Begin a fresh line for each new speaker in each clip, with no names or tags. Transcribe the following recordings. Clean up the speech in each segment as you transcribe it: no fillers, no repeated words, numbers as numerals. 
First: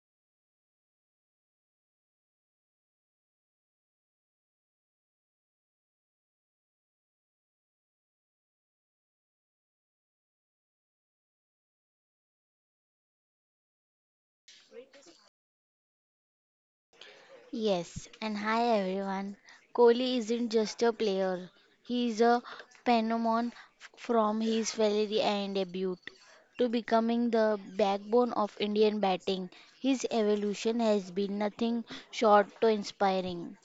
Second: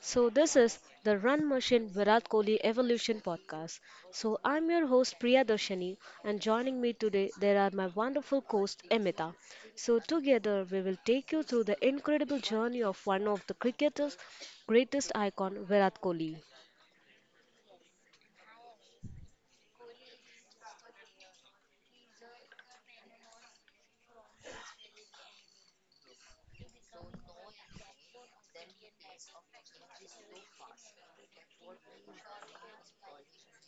So this is the Run Machine Virat Kohli Evolution podcast. So I'm your host Priya Darshani, and joining me today there are my wonderful co host Emita. So together we will take you through the incredible journey of one of the cricketers greatest icon Virat Kohli.
Yes, and hi everyone. Kohli isn't just a player, he is a phenomenon from his failure and debut to becoming the backbone of Indian batting. His evolution has been nothing short to inspiring.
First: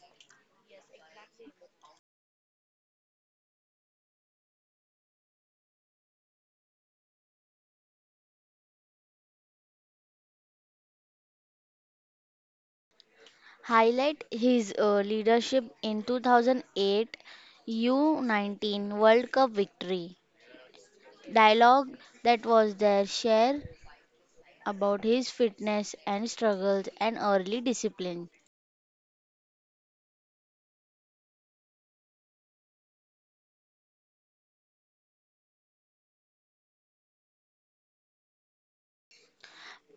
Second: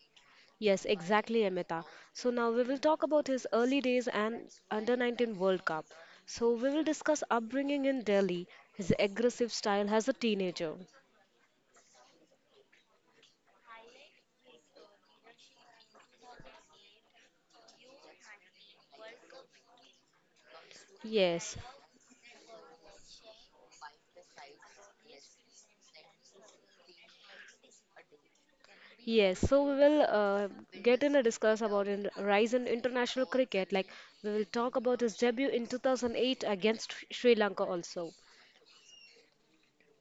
Yes, exactly, Amita. So now we will talk about his early days and under 19 World Cup. So we will discuss upbringing in Delhi, his aggressive style as a teenager.
Highlight his leadership in 2008 U19 World Cup victory.
Yes,
Dialogue that was their share about his fitness and struggles and early discipline.
yes. So we will get in a discuss about in rise in international cricket. Like we will talk about his debut in 2008 against Sri Lanka also.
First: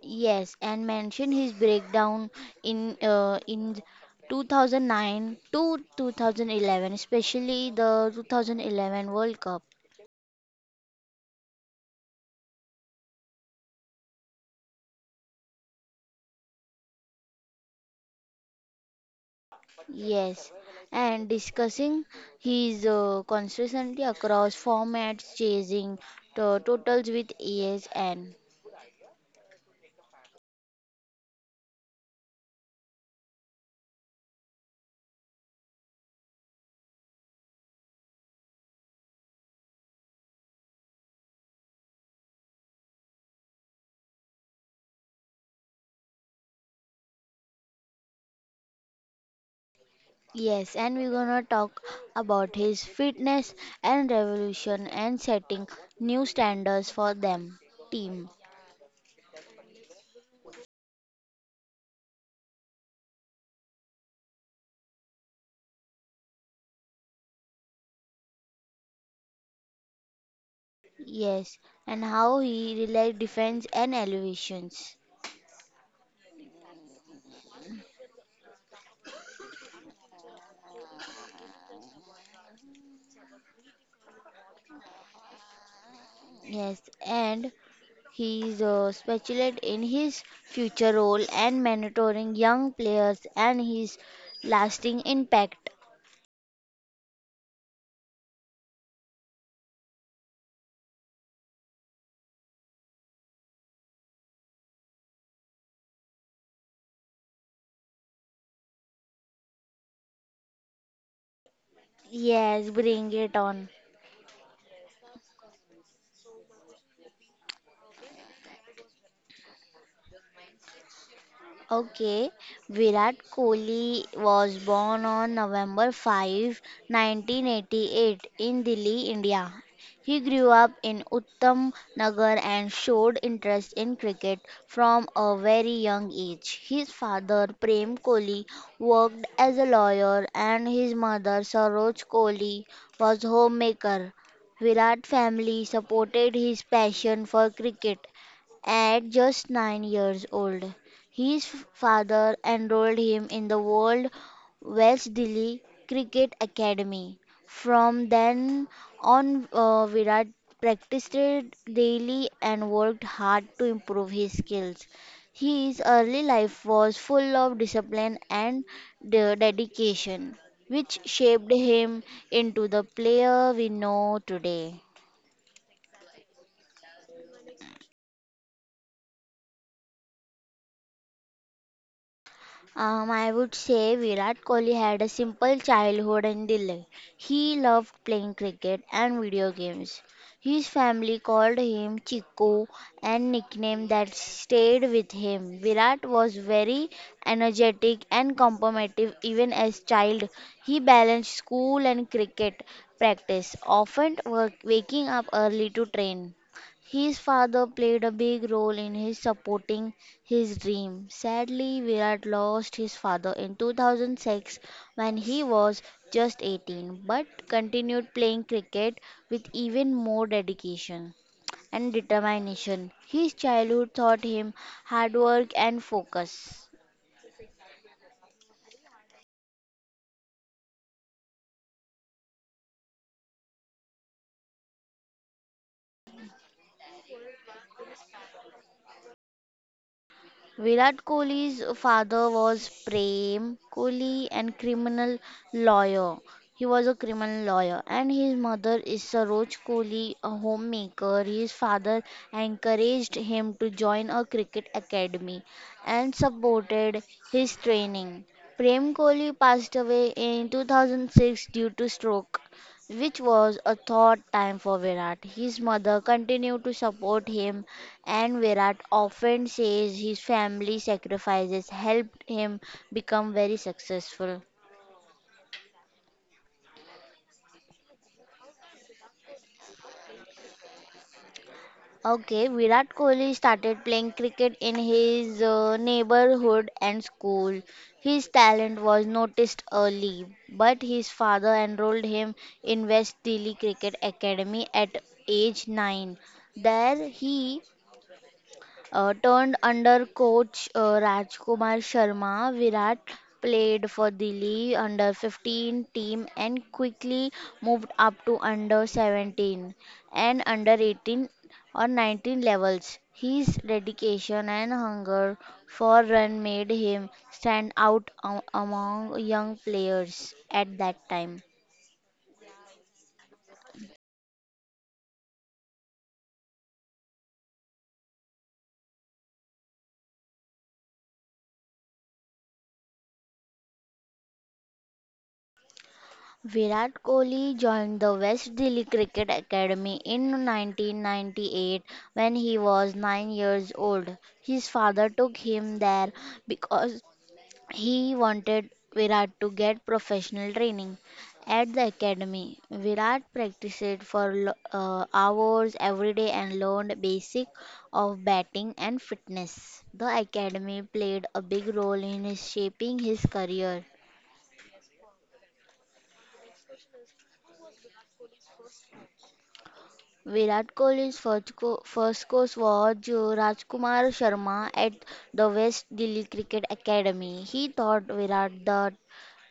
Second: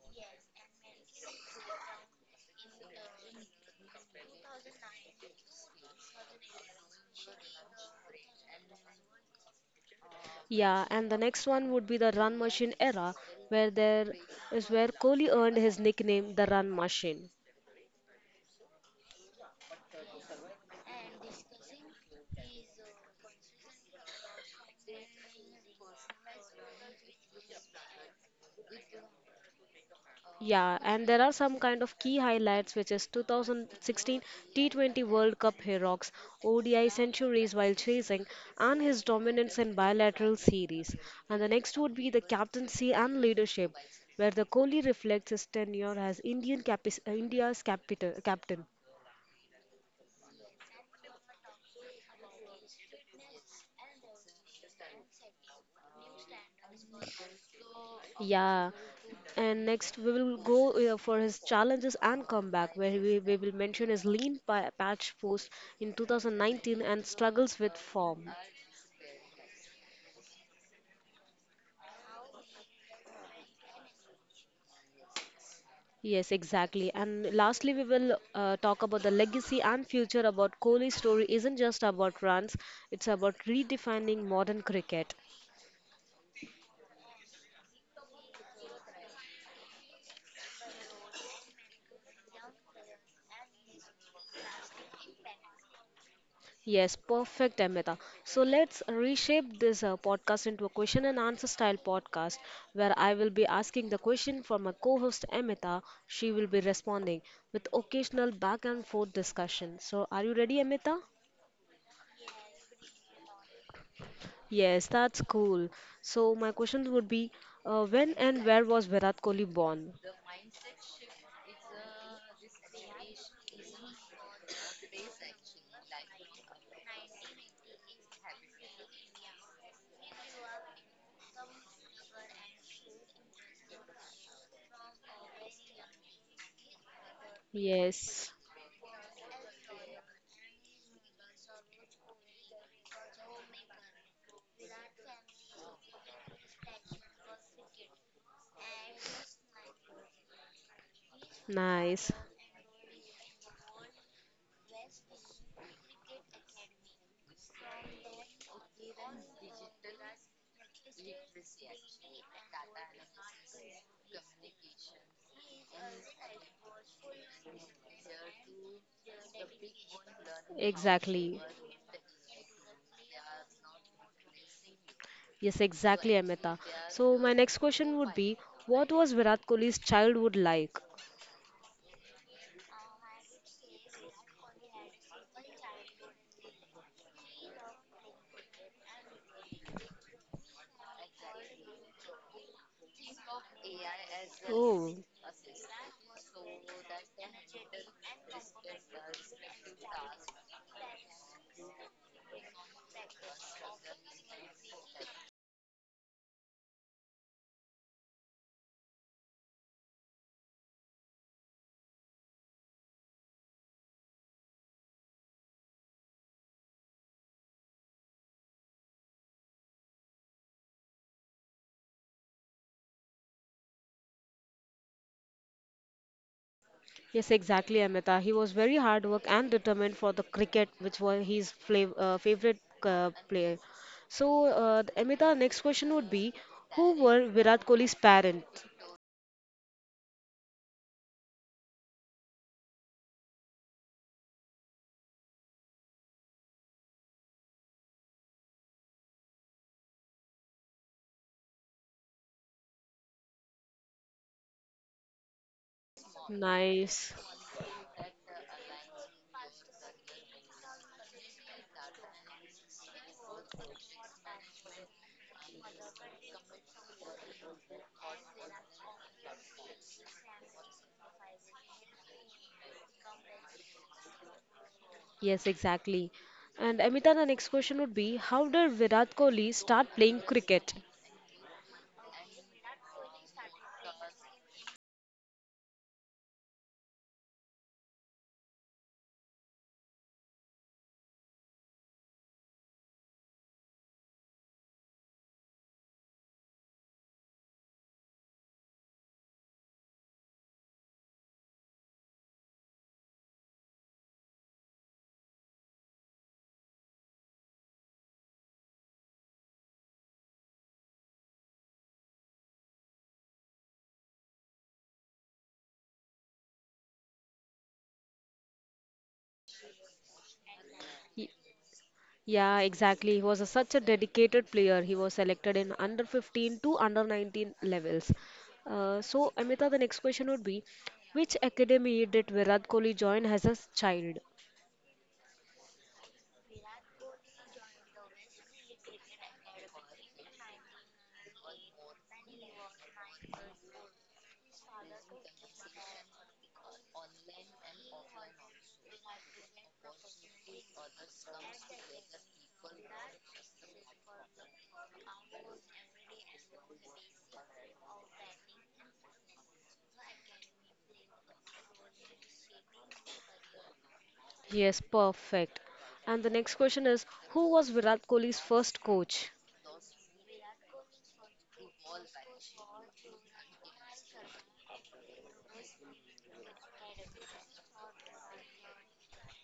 Yes, and mentioned his breakdown in 2009 to 2011, especially the 2011 World Cup.
Yeah, and the next one would be the run machine era, where there is where Kohli earned his nickname the run machine.
Yes, and discussing his consistency across formats, chasing to totals with ASN.
Yeah, and there are some kind of key highlights, which is 2016 T20 World Cup heroics, ODI centuries while chasing, and his dominance in bilateral series. And the next would be the captaincy and leadership, where the Kohli reflects his tenure as Indian capis India's capital captain.
Yes, and we're gonna talk about his fitness and revolution and setting new standards for them team.
Yeah, and next we will go for his challenges and comeback, where we will mention his lean patch post in 2019 and struggles with form.
Yes, and how he relied defense and elevations.
Yes, exactly. And lastly, we will talk about the legacy and future about Kohli's story isn't just about runs, it's about redefining modern cricket.
Yes, and he is speculate in his future role and mentoring young players and his lasting impact.
Yes, perfect, Amita. So let's reshape this podcast into a question and answer style podcast where I will be asking the question for my co host Amita. She will be responding with occasional back and forth discussion. So, are you ready, Amita?
Yes, bring it on.
Yes, that's cool. So, my question would be when and where was Virat Kohli born?
Okay, Virat Kohli was born on November 5, 1988 in Delhi, India. He grew up in Uttam Nagar and showed interest in cricket from a very young age. His father, Prem
Yes,
Kohli, worked as a lawyer and his mother, Saroj Kohli, was homemaker. Virat family supported his passion for cricket at just 9 years old. His
nice.
father enrolled him in the World Old Delhi Cricket Academy. From then on, Virat practiced daily and worked hard to improve his skills. His early life was full of discipline and dedication, which
Exactly.
shaped him into the player we know today.
Yes, exactly, Amita. So my next question would be, what was Virat Kohli's childhood like?
I would say Virat Kohli had a simple childhood in Delhi. He loved playing cricket and video games. His family called him Chiku, a nickname that stayed
Oh,
with him. Virat was very energetic and competitive even as child. He balanced school and cricket practice, often work, waking up early to train. His father played a big role in his supporting his dream. Sadly, Virat lost his father in 2006 when he was just 18, but continued playing cricket with even more dedication and determination. His childhood taught him hard work and focus.
yes, exactly, Amita. He was very hard work and determined for the cricket, which was his flav favorite player. So, Amita, next question would be, who were Virat Kohli's parents?
Virat Kohli's father was Prem Kohli and criminal lawyer. He was a criminal lawyer and his mother is Saroj Kohli, a homemaker. His father encouraged him to join a cricket academy and supported
Nice.
his training. Prem Kohli passed away in 2006 due to stroke which was a third time for Virat. His mother continued to support him, and Virat often says his family sacrifices helped him become very successful.
Yes, exactly. And Amita, the next question would be, how did Virat Kohli start playing cricket?
Okay, Virat Kohli started playing cricket in his neighborhood and school. His talent was noticed early, but his father enrolled him in West Delhi Cricket Academy at age 9. There he turned under coach Rajkumar Sharma, Virat played for Delhi under 15 team and quickly moved up to under 17 and under 18 or 19 levels. His dedication and hunger for run made him stand out among young players at that time.
Yeah, exactly. Such a dedicated player. He was selected in under 15 to under 19 levels. So, Amita, the next question would be, which academy did Virat Kohli join as a child?
Virat Kohli joined the West Delhi Cricket Academy in 1998 when he was 9 years old. His father took him there because he wanted Virat to get professional training. At the academy, Virat practiced for hours every day and learned basic of batting and fitness. The academy played a big role in his shaping his career.
Yes, perfect. And the next question is, who was Virat Kohli's first coach?
Virat Kohli's first coach was Rajkumar Sharma at the West Delhi Cricket Academy. He taught Virat the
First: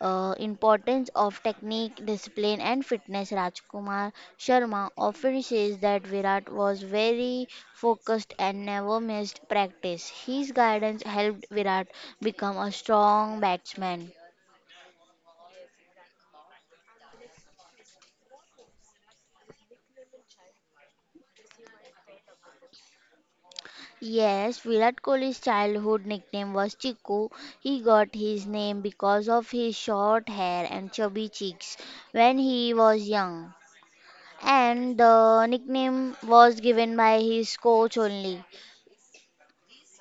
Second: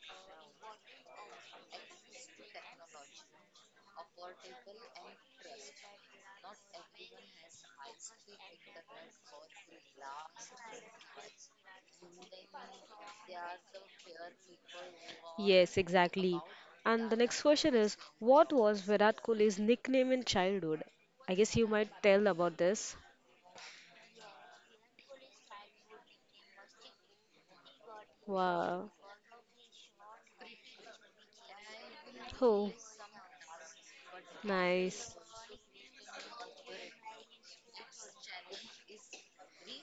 importance of technique, discipline, and fitness. Rajkumar Sharma often says that Virat was very focused and never missed practice. His guidance helped Virat become a strong batsman.
Yes, exactly. And the next question is, what was Virat Kohli's nickname in childhood? I guess you might tell about this.
Yes, Virat Kohli's childhood nickname was Chiku. He got his name
Wow.
because of his short hair and chubby cheeks when he
Oh,
was young. And
nice.
the nickname was given by his coach only.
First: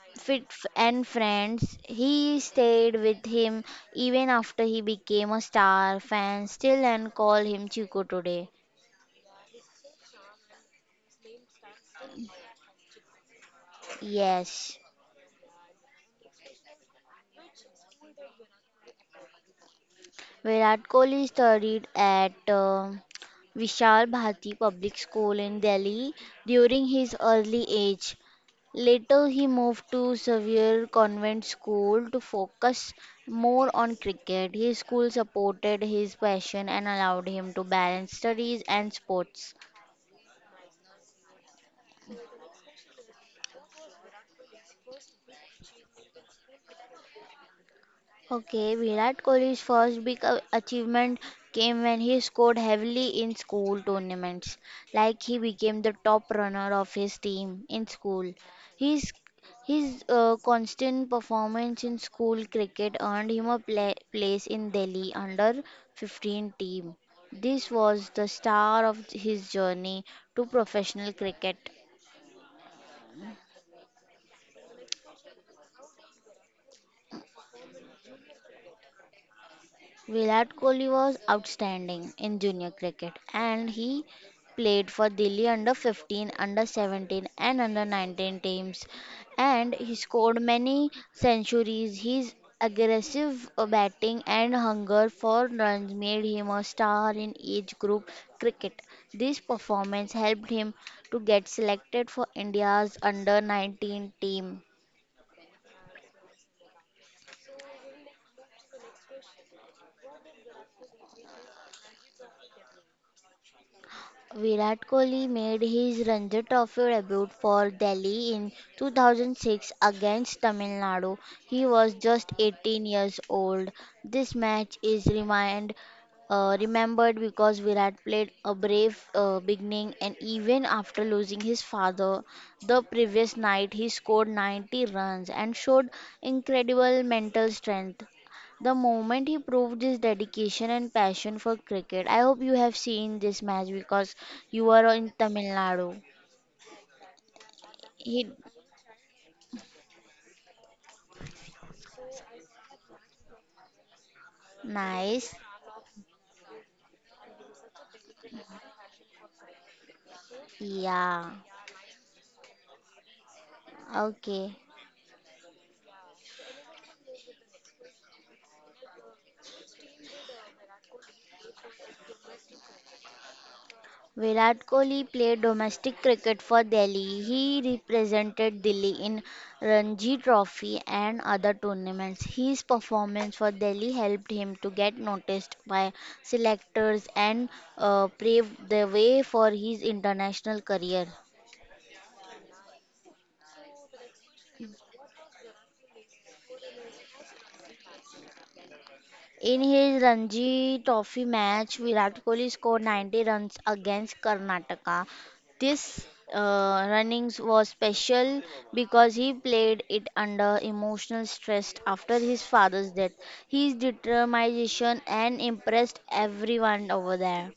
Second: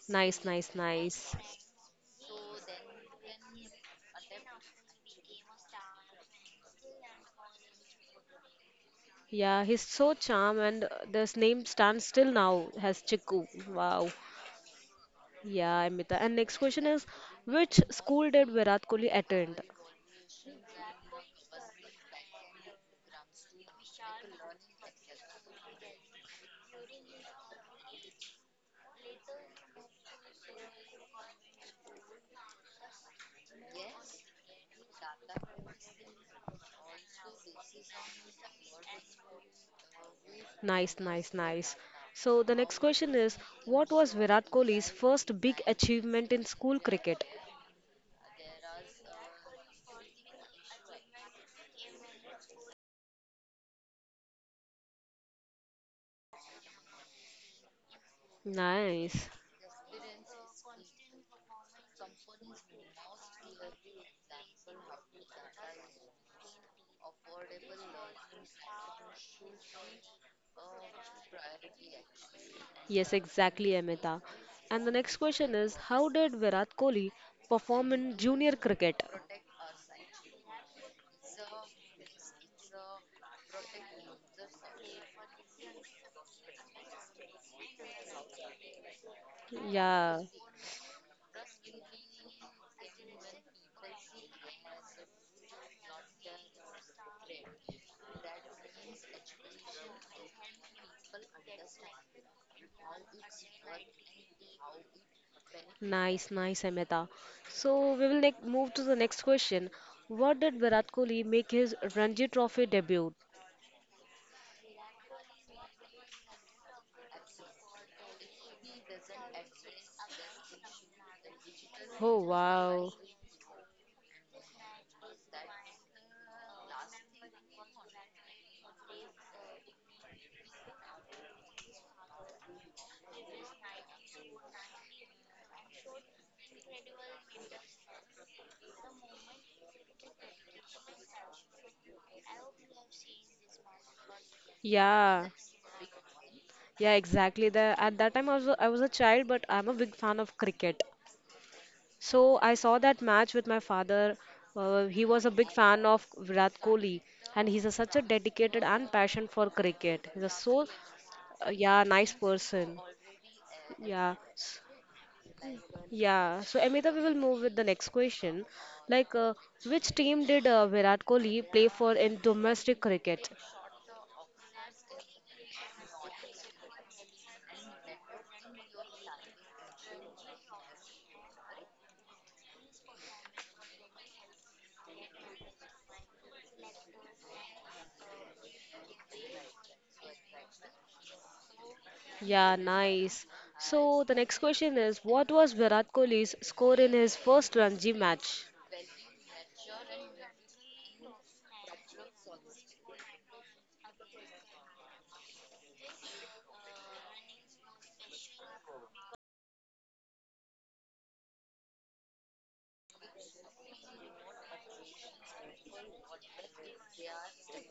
Nice,
Fit f-
nice,
and
nice.
friends, he stayed with him even after he became a star. Fans still and call him Chiku today.
Yeah, he's so charm, and this name stands still now as Chiku. Wow.
Yes.
Yeah, Amita. And next question is, which school did Virat Kohli attend?
Virat Kohli studied at Vishal Bharati Public School in Delhi during his early age. Later, he moved to Sevier Convent School to focus more on cricket. His school supported his passion and allowed him to balance studies and sports.
Nice. So the next question is, what was Virat Kohli's first big achievement in school cricket?
Okay, Virat Kohli's first big achievement came when he scored heavily in school tournaments. Like he became the top runner of his team in school. His
Nice.
his constant performance in school cricket earned him a place in Delhi under 15 team. This was the star of his journey to professional cricket.
Yes, exactly, Amita. And the next question is, how did Virat Kohli perform in junior cricket?
Virat Kohli was outstanding in junior cricket and he played for Delhi under 15, under 17 and under 19 teams and he
Yeah.
scored many centuries. His aggressive batting and hunger for runs made him a star in age group cricket. This performance helped him to get selected for India's under 19 team.
Nice, Amita. So we will ne move to the next question. What did Virat Kohli make his Ranji Trophy debut?
Virat Kohli made his Ranji Trophy debut for Delhi in 2006 against Tamil Nadu. He was
Oh
just
wow.
18 years old. This match is remembered because Virat played a brave beginning and even after losing his father the previous night, he scored 90 runs and showed incredible mental strength. The moment he proved his dedication and passion for cricket, I hope you have seen this match because you were in
Yeah,
Tamil Nadu.
yeah, exactly. At that time,
He
I was a child, but I'm a big fan of cricket. So I saw that match with my father. He was a
Nice.
big fan of Virat Kohli, and such a dedicated and passion for cricket. He's a so,
Yeah.
yeah, nice person. Yeah.
Okay.
Yeah, so Amita, we will move with the next question. Like, uh, which team did Virat Kohli play for in domestic cricket?
Virat Kohli played domestic cricket for Delhi. He represented Delhi in Ranji Trophy and other tournaments. His performance for Delhi helped him to get noticed by selectors and paved the way for his international career.
Yeah, nice. So the next question is, what was Virat Kohli's score in his first Ranji match?
In his Ranji Trophy match, Virat Kohli scored 90 runs against Karnataka. This runnings was special because he played it under emotional stress after his father's death. His determination and impressed everyone over there.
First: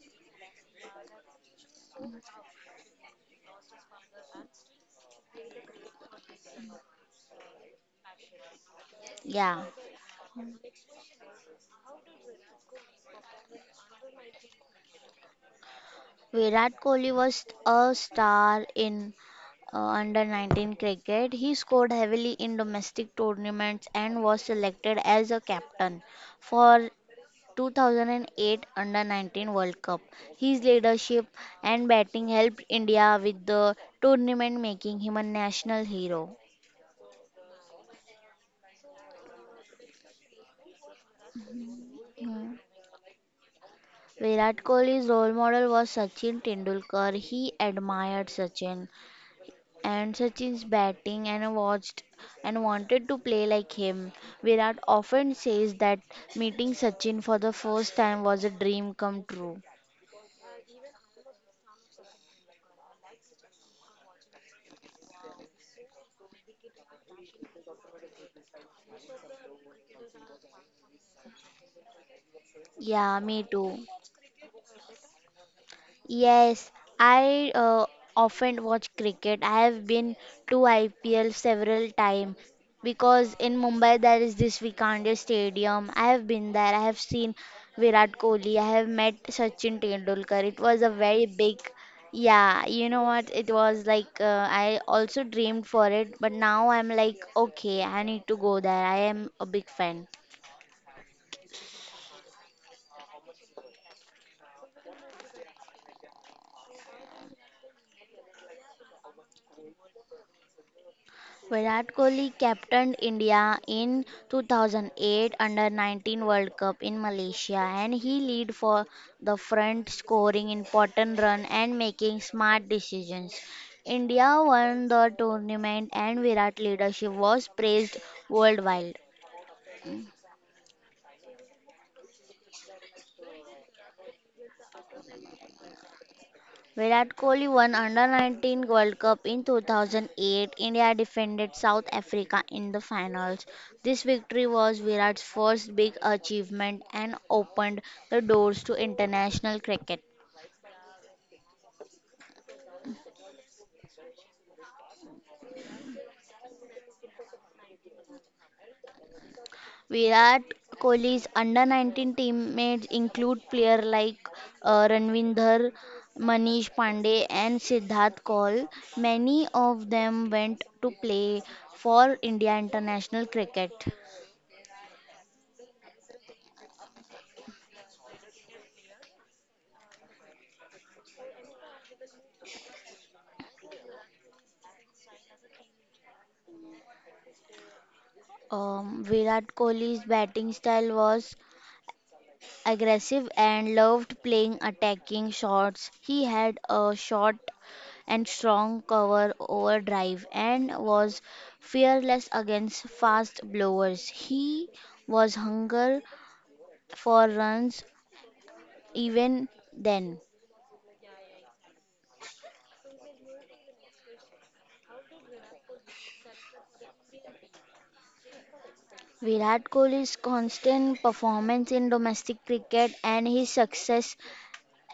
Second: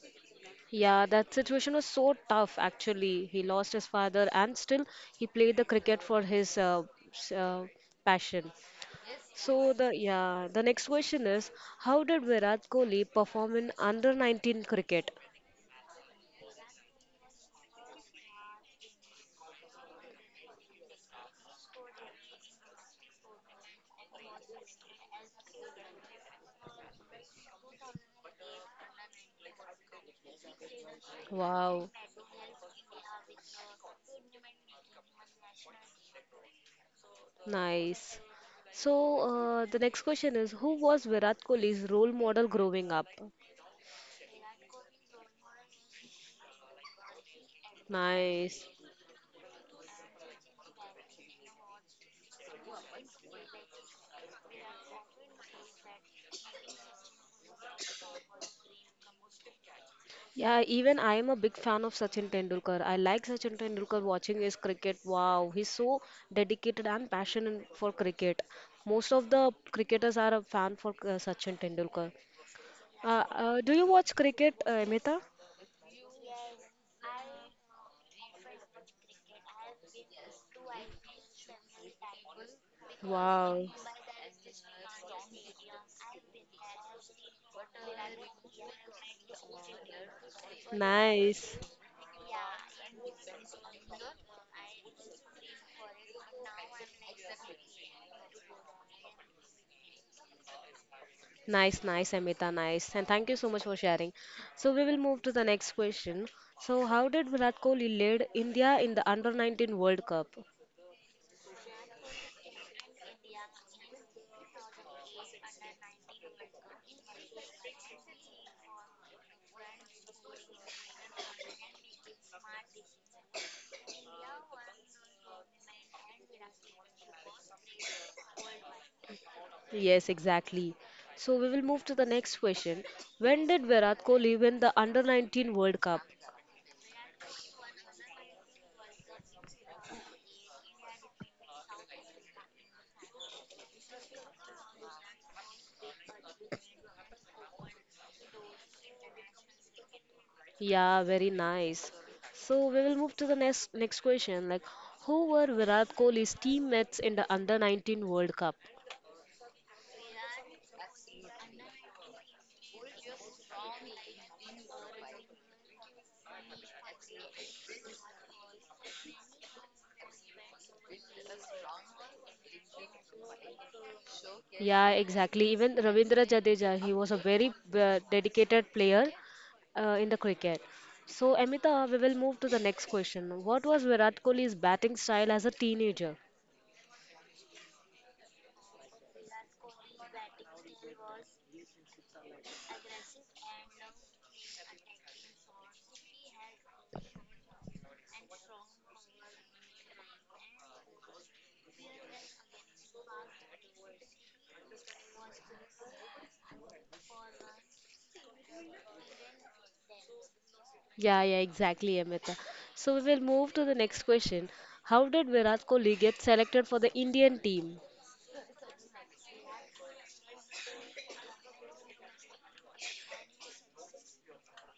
Yeah, that situation was so tough actually. He lost his father and still he played the cricket for his s- uh, passion.
Yeah.
So the next question is, how did Virat Kohli perform in under 19 cricket?
Virat Kohli was a star in under 19 cricket. He scored heavily in domestic tournaments and was selected as a captain for 2008 under 19 World Cup. His leadership
Wow.
and batting helped India with the tournament, making him a national hero.
Nice. So, the next question is, who was Virat Kohli's role model growing up?
Virat Kohli's role model was Sachin Tendulkar. He admired
Nice.
Sachin and Sachin's batting and I watched and wanted to play like him. Virat often says that meeting Sachin for the first time was a dream come true.
Yeah, even I am a big fan of Sachin Tendulkar. I like Sachin Tendulkar watching his cricket. Wow, he's so dedicated and passionate for cricket. Most of the cricketers are a fan for Sachin Tendulkar.
Yeah, me
Do
too.
you watch cricket, Amita?
Yes, I often watch cricket. I have been to IPL several times because in
Wow,
Mumbai there is this Vikander Stadium. I have been there. I have seen Virat Kohli. I have met Sachin Tendulkar. It was a very
nice.
big, yeah, you know what? It was like I also dreamed for it, but now I'm like, okay, I need to go there. I am a big fan.
Nice, Amita, nice. And thank you so much for sharing. So we will move to the next question. So how did Virat Kohli lead India in the Under 19 World Cup?
Virat Kohli captained India in 2008 under 19 World Cup in Malaysia and he lead for the front scoring important run and making smart decisions. India won the tournament and Virat leadership was praised worldwide.
Yes, exactly. So we will move to the next question. When did Virat Kohli win the Under 19 World Cup?
Virat Kohli won Under 19 World Cup in 2008. India defeated South Africa in the finals. This victory was Virat's first big achievement and opened the doors to international cricket.
Yeah, very nice. So we will move to the next question. Who were Virat Kohli's teammates in the Under 19 World Cup?
Virat Kohli's Under 19 teammates include players like Ranvinder, Manish Pandey, and Siddharth Kaul. Many of them went to play for India international cricket.
Yeah, exactly. Even Ravindra Jadeja, he was a very dedicated player in the cricket. So, Amita, we will move to the next question. What was Virat Kohli's batting style as a teenager?
Virat Kohli's batting style was aggressive and loved playing attacking shots. He had a short and strong cover over drive and was fearless against fast blowers. He was hunger for runs even then.
Yeah, exactly, Amita. So, we will move to the next question. How did Virat Kohli get selected for the Indian team?
Virat Kohli's constant performance in domestic cricket and his success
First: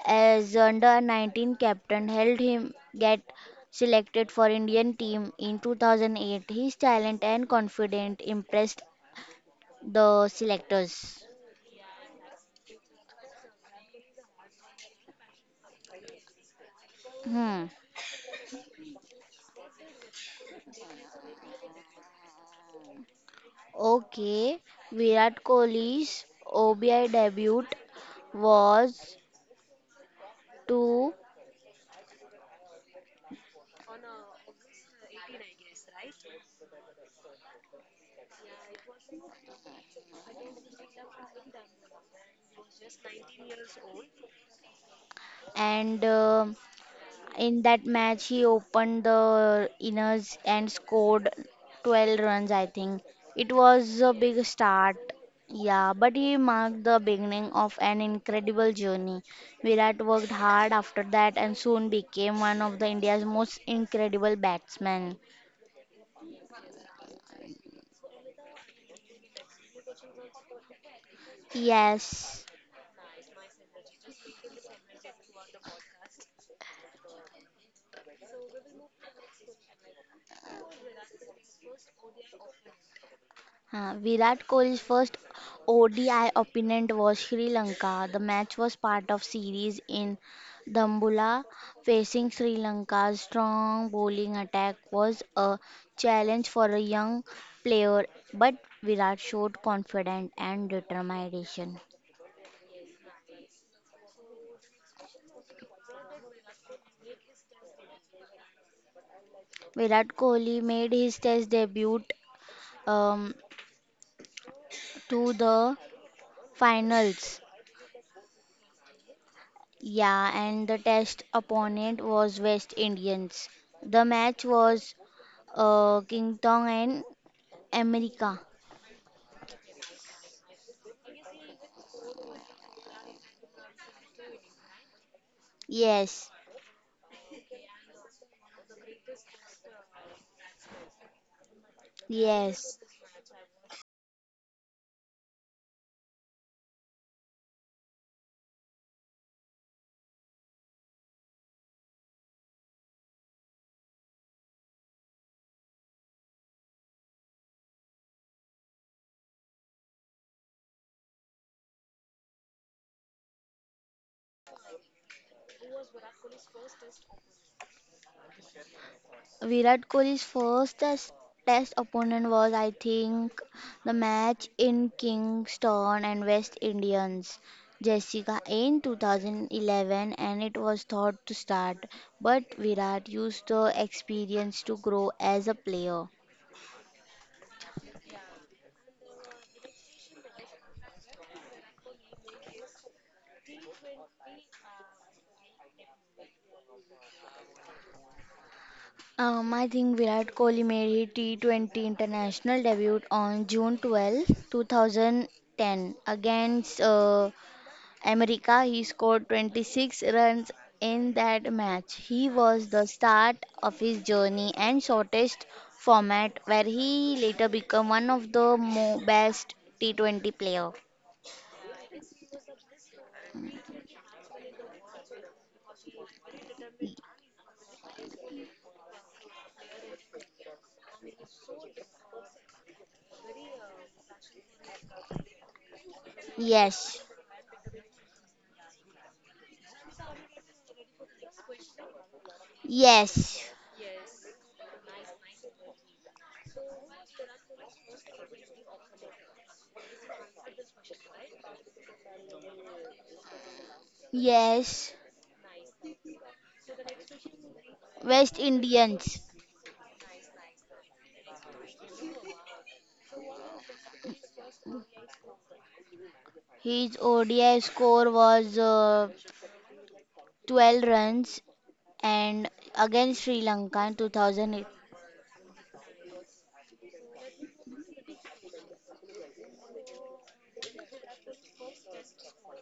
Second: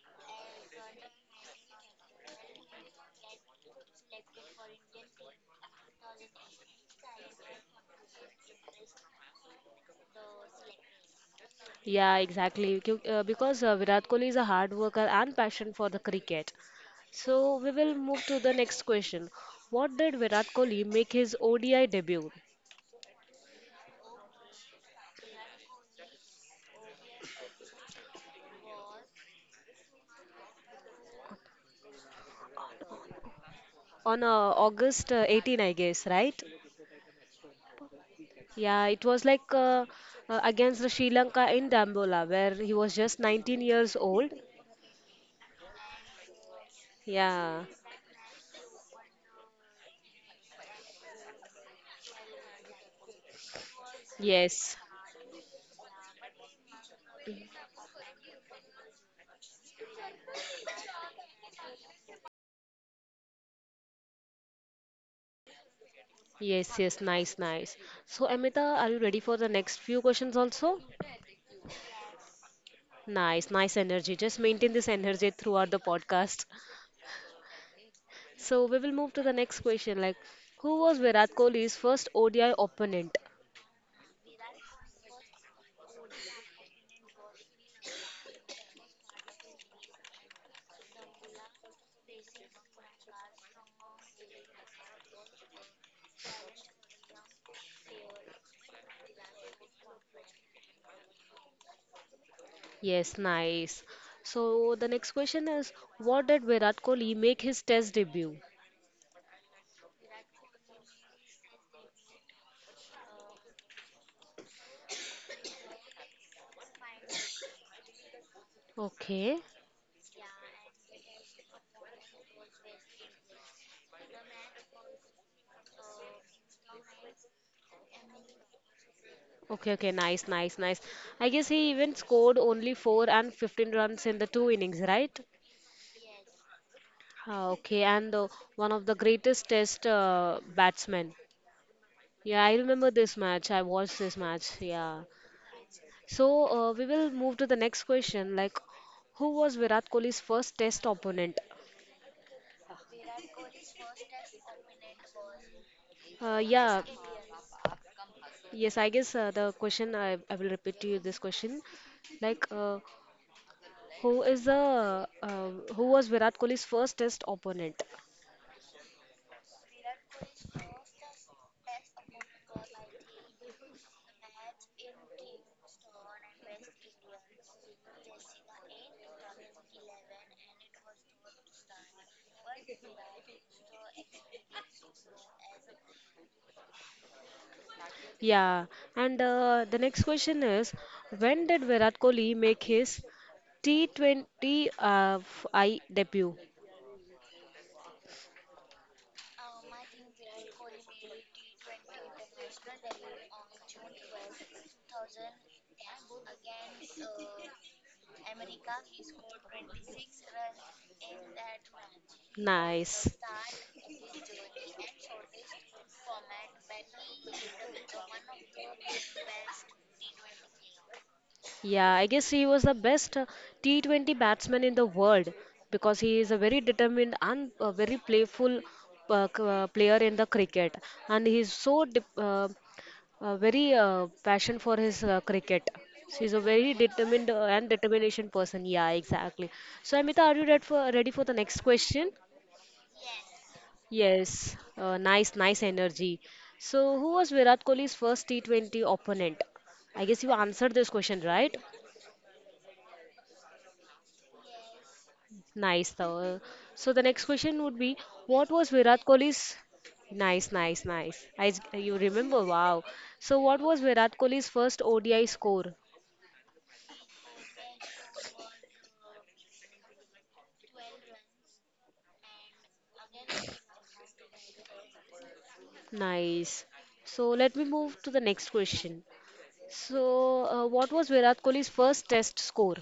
as under 19 captain helped him get selected for Indian team in 2008. His talent and confidence impressed the selectors.
Yeah, exactly. Because Virat Kohli is a hard worker and passion for the cricket. So, we
Hmm.
will move to the next question. What did Virat Kohli make his ODI debut?
Okay, Virat Kohli's ODI debut was 2
On August 18, I guess, right? Yeah, it was like Against the Sri Lanka in Dambola, where he was just 19 years old.
and In
Yeah,
that match, he opened the inners and scored 12 runs, I think. It was a big
yes,
start, yeah, but he marked the beginning of an incredible journey. Virat worked hard after that and soon became one of the India's most incredible batsmen.
yes, nice. So, Amita, are you ready for the next few questions also?
Yes.
Nice, nice energy. Just maintain this energy throughout the podcast. So, we will move to the next question, who was Virat Kohli's first ODI opponent?
Virat Kohli's first ODI opponent was Sri Lanka. The match was part of series in Dambulla facing Sri Lanka's strong bowling attack was a challenge for a young player but Virat showed confidence and determination.
Yes, nice. So the next question is, what did Virat Kohli make his test debut?
Virat Kohli made his test debut um, to the finals
Okay.
Yeah, and the test opponent was West Indians. The match was King Tong and America.
Okay, nice. I guess he even scored only 4 and 15 runs in the two innings, right?
Yes,
Ah, okay, and one of the greatest test batsmen. Yeah, I remember
yes.
this match. I watched this match. Yeah. So we will move to the next question. Like, Who was Virat Kohli's first test opponent? Uh, yeah. Yes, I guess the question I will repeat to you this question, like uh, who is the who was Virat Kohli's first Test opponent?
Virat Kohli's test opponent was, I think, the match in Kingston and West Indians, Jessica, in 2011, and it was thought to start, but Virat used the experience to grow as a player.
Yeah, and the next question is, when did Virat Kohli make his T20 I debut?
I think Virat Kohli made his T20 international debut on June 12, 2010 against America. He scored 26 runs in that match. He was the
Nice.
start of his journey and shortest format where he later became one of the best T20 player.
Yeah, I guess he was the best T20 batsman in the world because he is a very determined and a very playful player in the cricket, and very passion for his cricket. So he's a very
Yes.
determined and determination person. Yeah, exactly. So Amita, are you ready for the next question?
Yes.
Yes, nice, nice energy. So who was Virat Kohli's first T20 opponent? I guess you answered this question, right?
Yes.
Nice, though. So the next question would be, what
West
was Virat
Indians.
Kohli's? Nice, nice, nice. You remember? Wow. So what was Virat Kohli's first ODI score?
His ODI score was 12 runs and against Sri Lanka in 2008.
Nice. So let me move to the next question. So what was Virat Kohli's first test score?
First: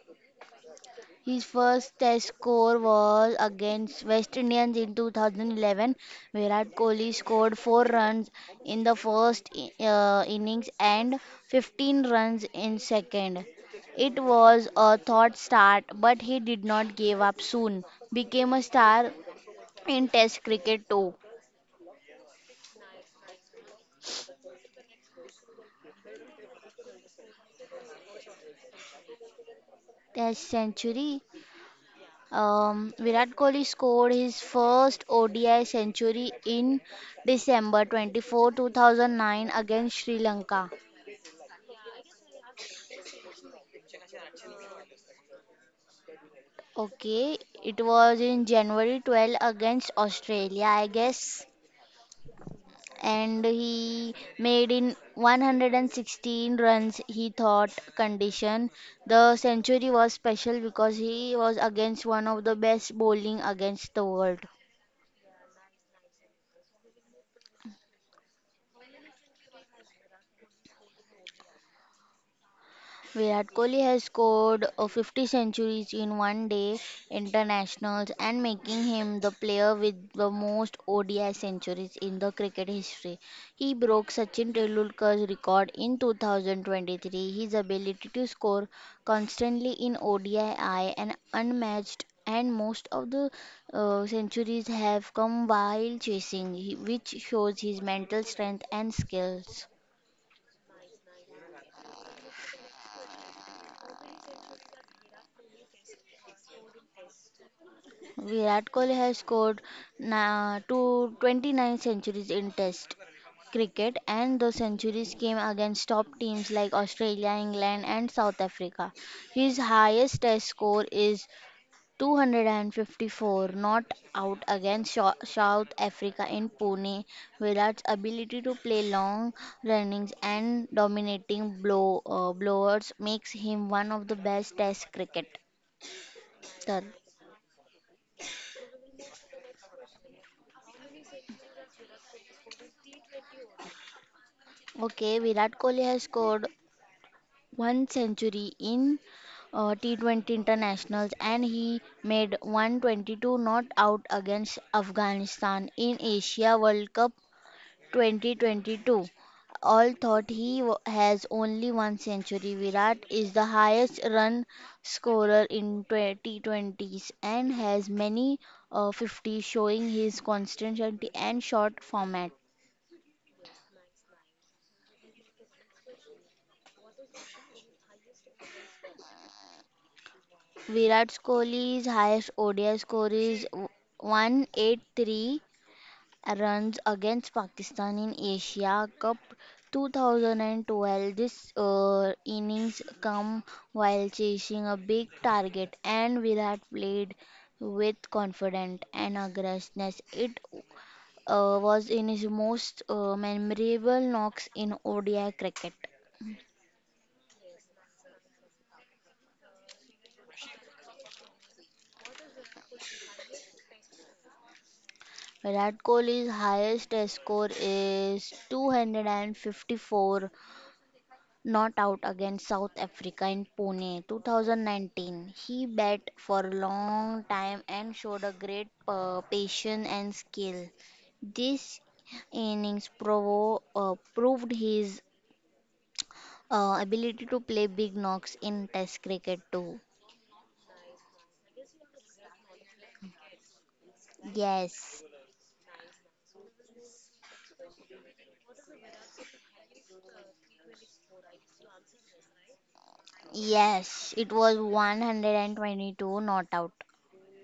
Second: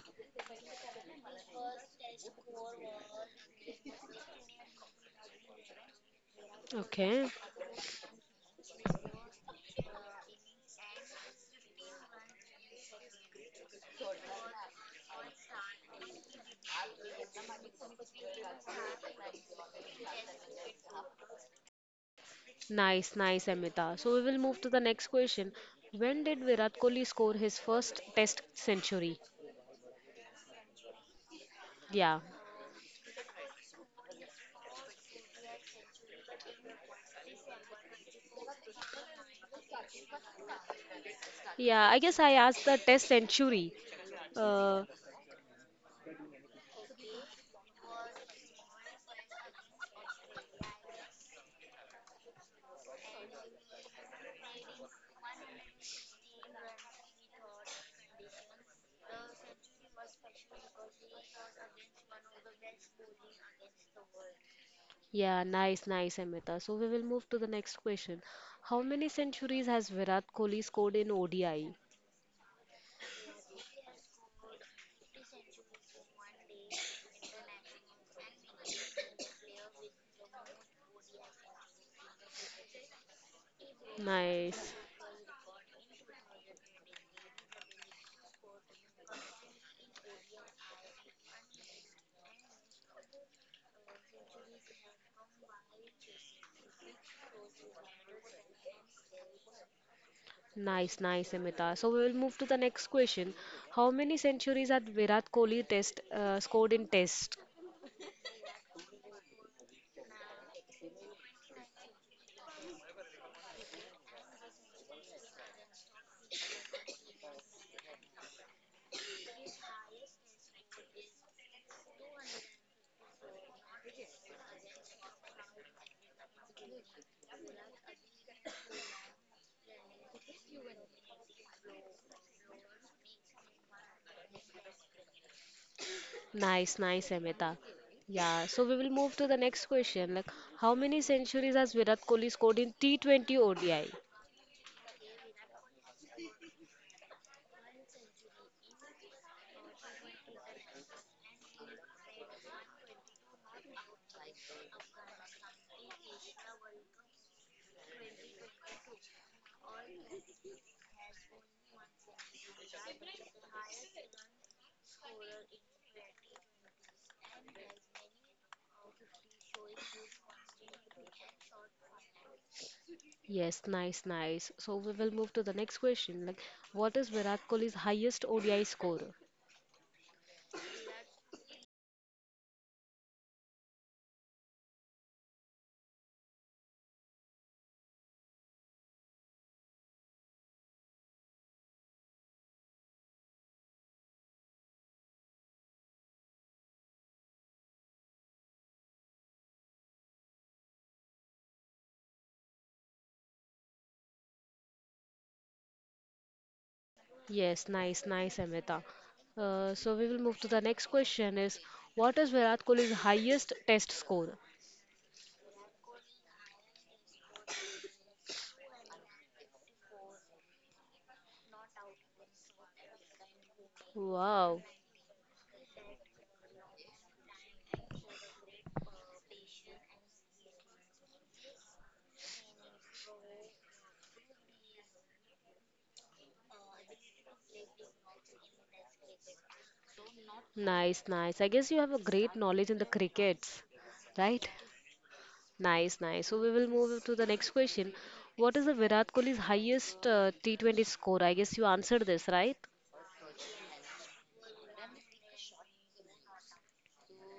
His first test score was against West Indians in 2011. Virat Kohli
Okay.
scored 4 runs in the first innings and 15 runs in second. It was a thought start but he did not give up soon. Became a star in test cricket too.
Nice, Amita. So we will move to the next question. When did Virat Kohli score his first test century?
Test century.
Yeah.
Virat Kohli scored his first ODI century in December 24, 2009 against Sri Lanka.
Yeah, I guess I asked the test century. Uh,
Okay, it was in January 12 against Australia, I guess. And he made in 116 runs. He thought condition. The century was special because he was against one of the best bowling against the world.
Yeah, nice, Amita. So we will move to the next question. How many centuries has Virat Kohli scored in ODI?
Virat Kohli has scored 50 centuries in one day internationals and making him the player with the most ODI centuries in the cricket history. He broke Sachin
Nice,
Tendulkar's record in 2023. His ability to score constantly in ODI and unmatched, and most of the centuries have come while chasing, which shows his mental strength and skills.
nice, Amita. So we will move to the next question. How many centuries had Virat Kohli test scored in Test?
Virat Kohli has scored to 29 centuries in Test cricket, and those centuries came against top teams like Australia, England, and South Africa. His highest Test score is 254 not out against South Africa in Pune. Virat's ability to play long runnings and dominating blowers makes him one of the best Test cricket. तर
Nice, Amita. Yeah, so we will move to the next question. How many centuries has Virat Kohli scored in T20 ODI?
Okay Virat Kohli has scored one century in T20 internationals, and he made 122 not out against Afghanistan in Asia World Cup 2022. All thought has only one century. Virat is the highest run scorer in 2020s and has many 50 showing his consistency and short format.
Yes, nice, nice. So we will move to the next question. What is Virat Kohli's highest ODI score?
Virat Kohli's highest ODI score is 183 runs against Pakistan in Asia Cup 2012. This innings come while chasing a big target, and Virat played with confidence and aggressiveness. It was in his most memorable knocks in ODI cricket.
Yes, nice, Amita. So we will move to the next question is, what is Virat Kohli's highest test score?
Virat Kohli's highest test score is 254 not out against South Africa in Pune
Wow,
2019. He bat for a long time and showed a great patience and skill. This innings proved his ability to play big knocks in Test cricket too.
nice, nice. I guess you have a great knowledge in the crickets, right?
Yes,
Nice, nice. So we will move to the next question. What is the Virat Kohli's highest T20 score? I guess you answered this, right?
yes, it was 122 not out.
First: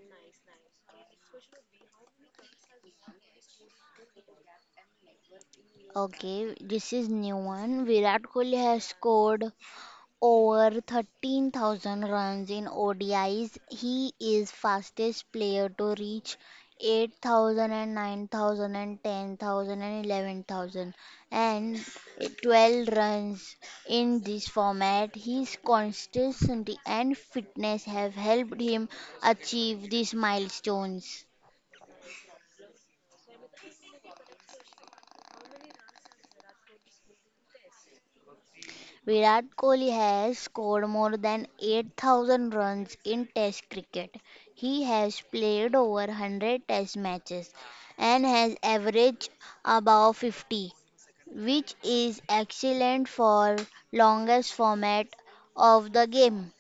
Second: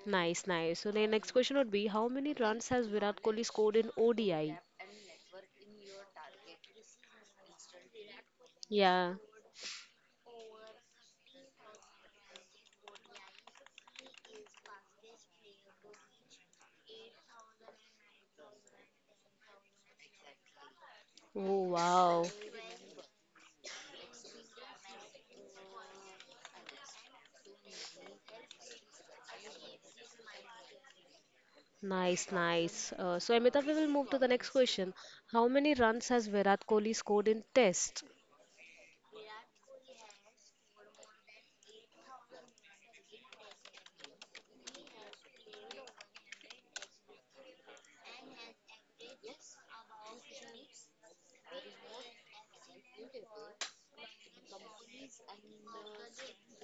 Nice, nice. So the next question would be, how many runs has Virat Kohli scored in ODI?
Okay, this is new one. Virat Kohli has
Yeah.
scored over 13,000 runs in ODIs. He is fastest player to reach 8,000 9,000 and 10,000 and 11,000
Oh,
and 11,000
wow.
and 12 runs in this format. His consistency and fitness have helped him achieve these milestones.
Nice, nice. So, Amita, we will move to the next question. How many runs has Virat Kohli scored in Test?
Virat Kohli has scored more than 8,000 runs in Test cricket. He has played over 100 Test matches and has averaged above 50, which is excellent for longest format of the game.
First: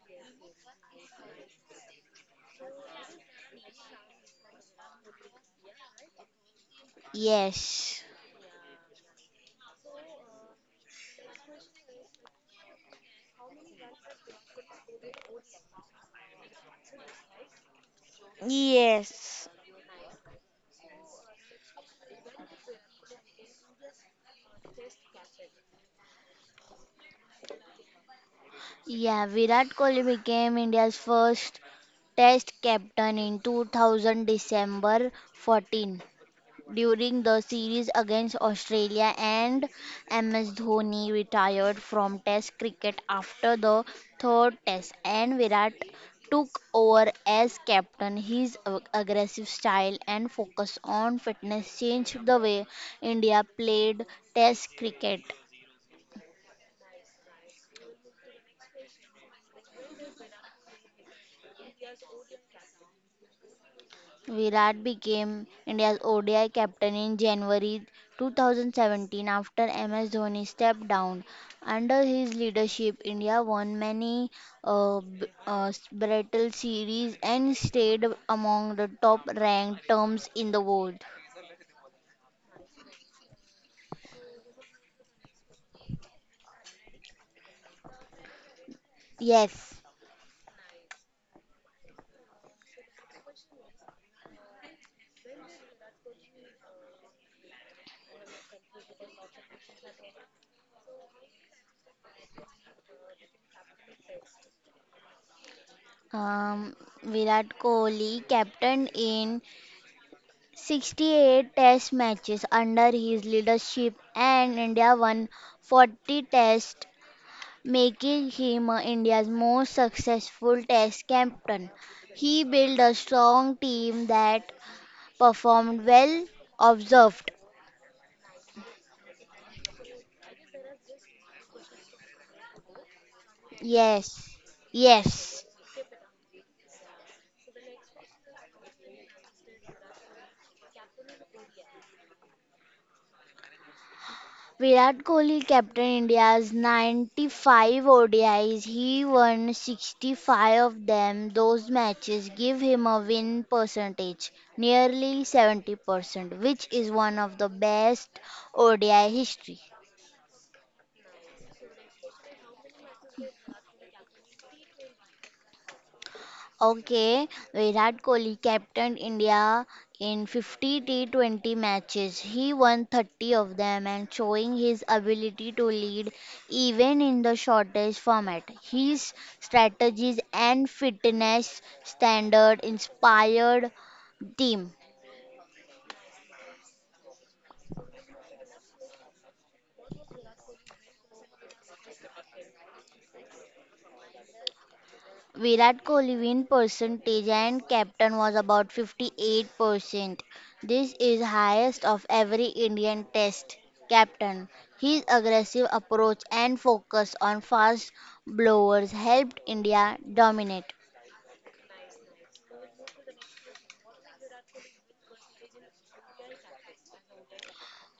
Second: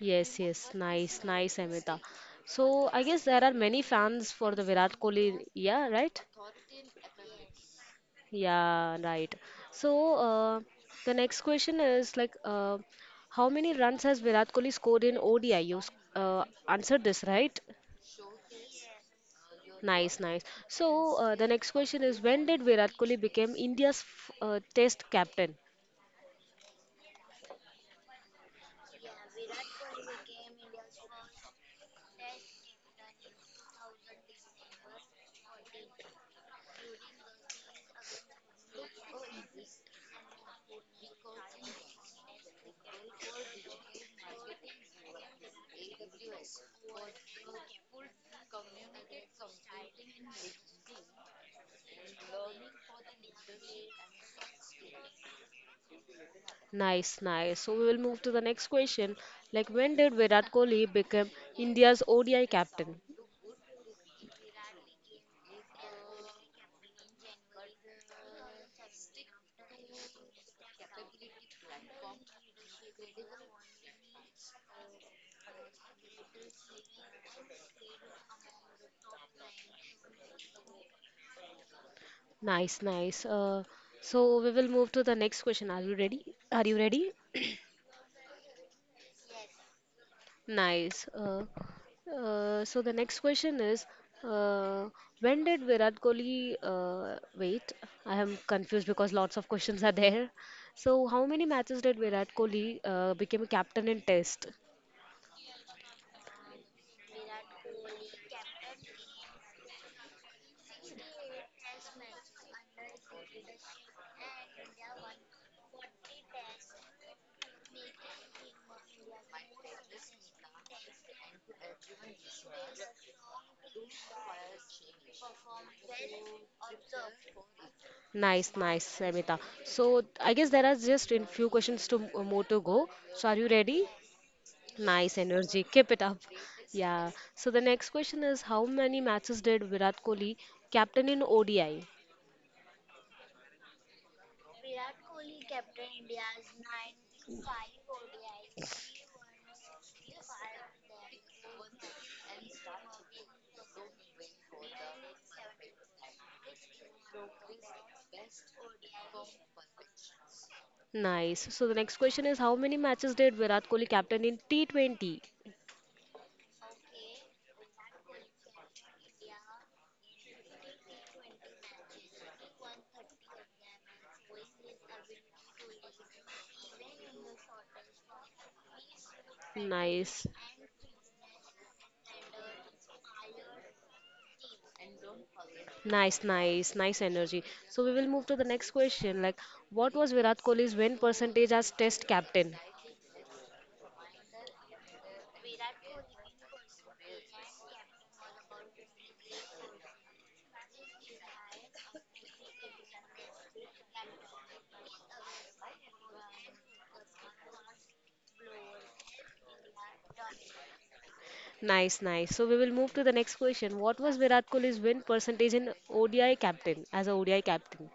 Yes, yes. Nice, Amita. So, I guess there are many fans for the Virat Kohli. Yeah, right?
Yes.
Yeah, right. So, the next question is like, how many runs has Virat Kohli scored in ODI? You answered this, right?
Yes.
Nice, nice. So, the next question is, when did Virat Kohli become India's Test captain?
Yeah, Virat Kohli became India's first Test captain in 2000 December 14, during the series against Australia, and MS Dhoni retired from Test cricket after the third Test, and Virat took over as captain. His aggressive style and focus on fitness changed the way India played Test cricket.
Nice, nice. So we will move to the next question. Like, when did Virat Kohli become India's ODI captain?
Virat became India's ODI captain in January 2017 after MS Dhoni stepped down. Under his leadership, India won many battle series and stayed among the top ranked teams in the world.
Nice, nice. So we will move to the next question. Are you ready? Are you ready?
Yes,
Nice. So the next question is, uh, when did Virat Kohli, wait, I am confused because lots of questions are there. So how many matches did Virat Kohli, became a captain in Test?
um, Virat Kohli captained in 68 test matches under his leadership, and India won 40 tests making him India's most successful test captain. He built a strong team that performed well, observed.
Nice, Samita. So I guess there are just in few questions to more to go. So are you ready?
Yes,
Nice
yes.
energy. Keep it up. Yeah. So the next question is, how many matches did Virat Kohli captain in ODI?
Virat Kohli captained India's 95 ODIs. He won 65 of them. Those matches give him a win percentage nearly 70%, which is one of the best ODI history.
Nice. So the next question is, how many matches did Virat Kohli captain in T20?
Okay, Virat Kohli captained India in 50 T20 matches. He won 30 of them and showing his ability to lead even in the shortest format. His strategies
Nice.
and fitness standard inspired team.
Nice, energy. So we will move to the next question. What was Virat Kohli's win percentage as Test captain?
Virat Kohli win percentage and captain was about 58%. This is highest of every Indian test captain. His aggressive approach and focus on fast blowers helped India dominate.
Nice, nice. So we will move to the next question. What was Virat Kohli's win percentage in ODI captain as a ODI captain?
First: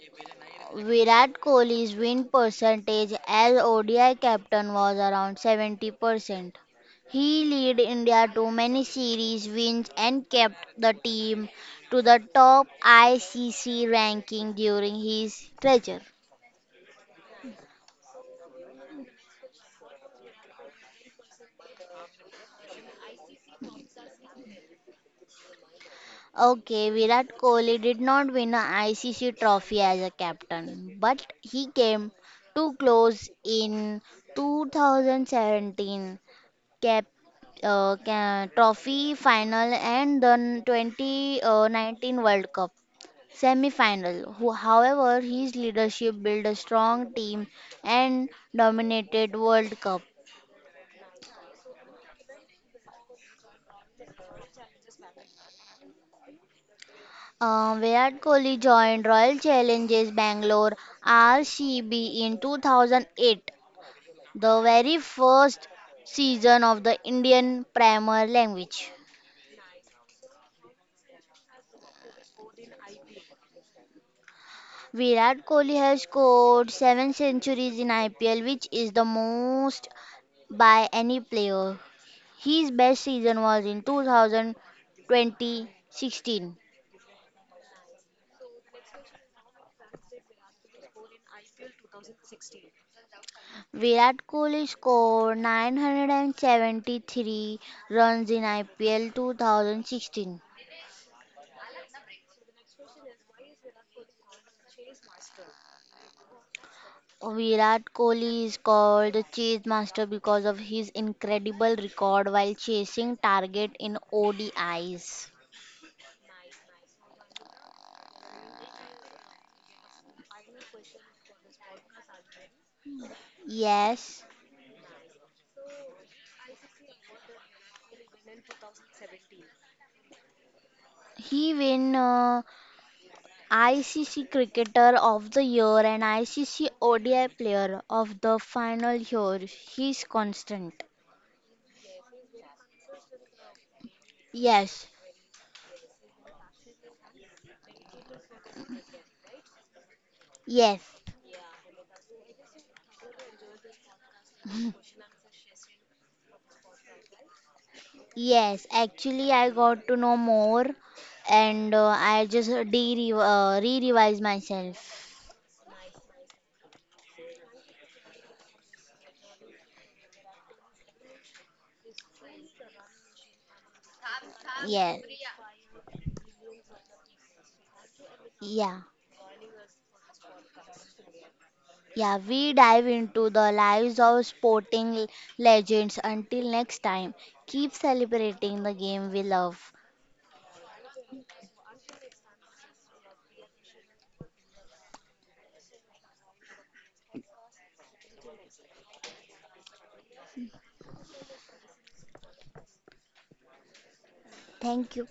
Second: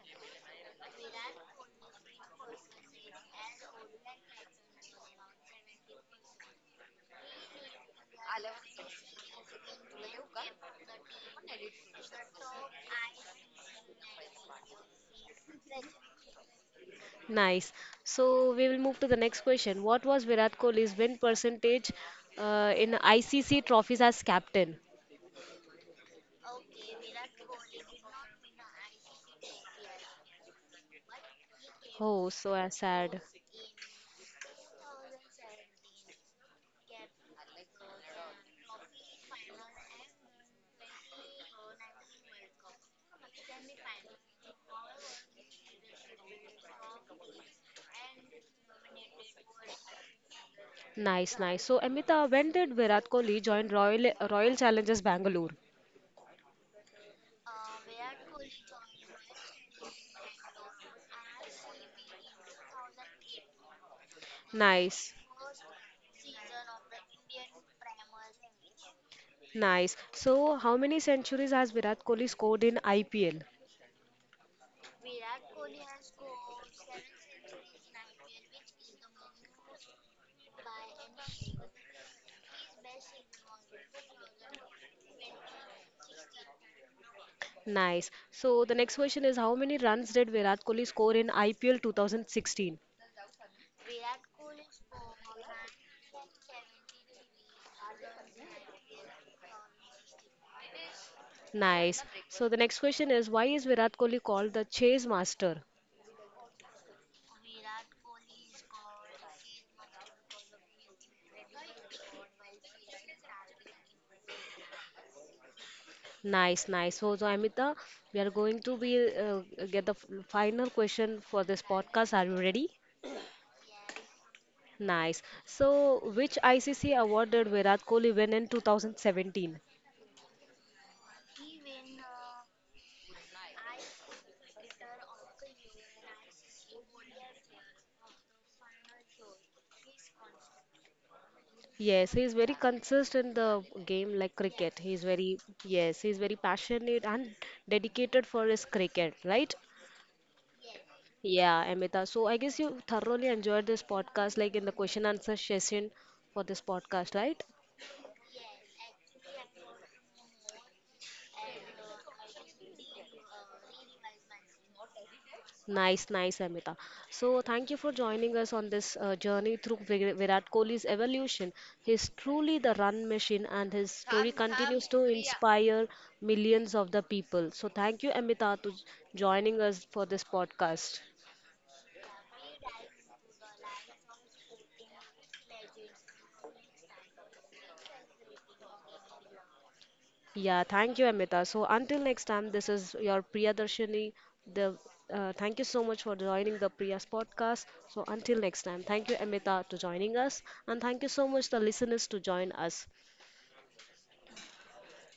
Virat Kohli's win percentage as ODI captain was around 70%. He led India to many series wins and kept the team to the top ICC ranking during his career.
Nice. So we will move to the next question. What was Virat Kohli's win percentage in ICC trophies as captain?
Okay, Virat Kohli did not win an ICC trophy as a captain, but he came
Oh, so
too close
sad.
in 2017 cap, trophy final and the 2019 World Cup semi-final. However, his leadership built a strong team and dominated World Cup.
Nice, nice. So Amita, when did Virat Kohli join Royal Challengers Bangalore?
Virat Kohli joined Royal Challengers Bangalore RCB in 2008, the
Nice,
very first season of the Indian Premier Language.
nice. So how many centuries has Virat Kohli scored in IPL?
Virat Kohli has scored 7 centuries in IPL, which is the most by any player. His best season was in 2020-16.
Nice. So the next question is, how many runs did Virat Kohli score in IPL 2016?
Virat Kohli scored 973 runs in IPL 2016.
Nice. So the next question is, why is Virat Kohli called the chase master?
Virat Kohli is called the chase master because of his incredible record while chasing target in ODIs.
So, Amita, we are going to be get the final question for this podcast. Are you ready?
Yes,
Nice. So which ICC award did Virat Kohli win in 2017?
he win ICC Cricketer of the Year and ICC ODI Player of the Final Year. He's constant.
Yes, he is very consistent in the game like cricket.
Yes,
Yes, he is very passionate and dedicated for his cricket, right?
yes,
Yeah, Amita. So I guess you thoroughly enjoyed this podcast, like in the question answer session for this podcast, right?
yes. Actually, I got to know more, and I just de re-revise myself.
Nice, Amita. So thank you for joining us on this journey through Virat Kohli's evolution. He's truly the run machine, and his story continues
Yeah.
to inspire millions of the people. So thank you, Amita, to
Yeah,
joining us for this podcast.
yeah. We dive into the lives of sporting legends. Until next time, keep celebrating the game we love.
Yeah, thank you, Amita. So until next time, this is your Priyadarshini. The Thank you so much for joining the Priya's podcast. So until next time, thank you, Amita, to joining us, and thank you so much the listeners to join us.
Thank you.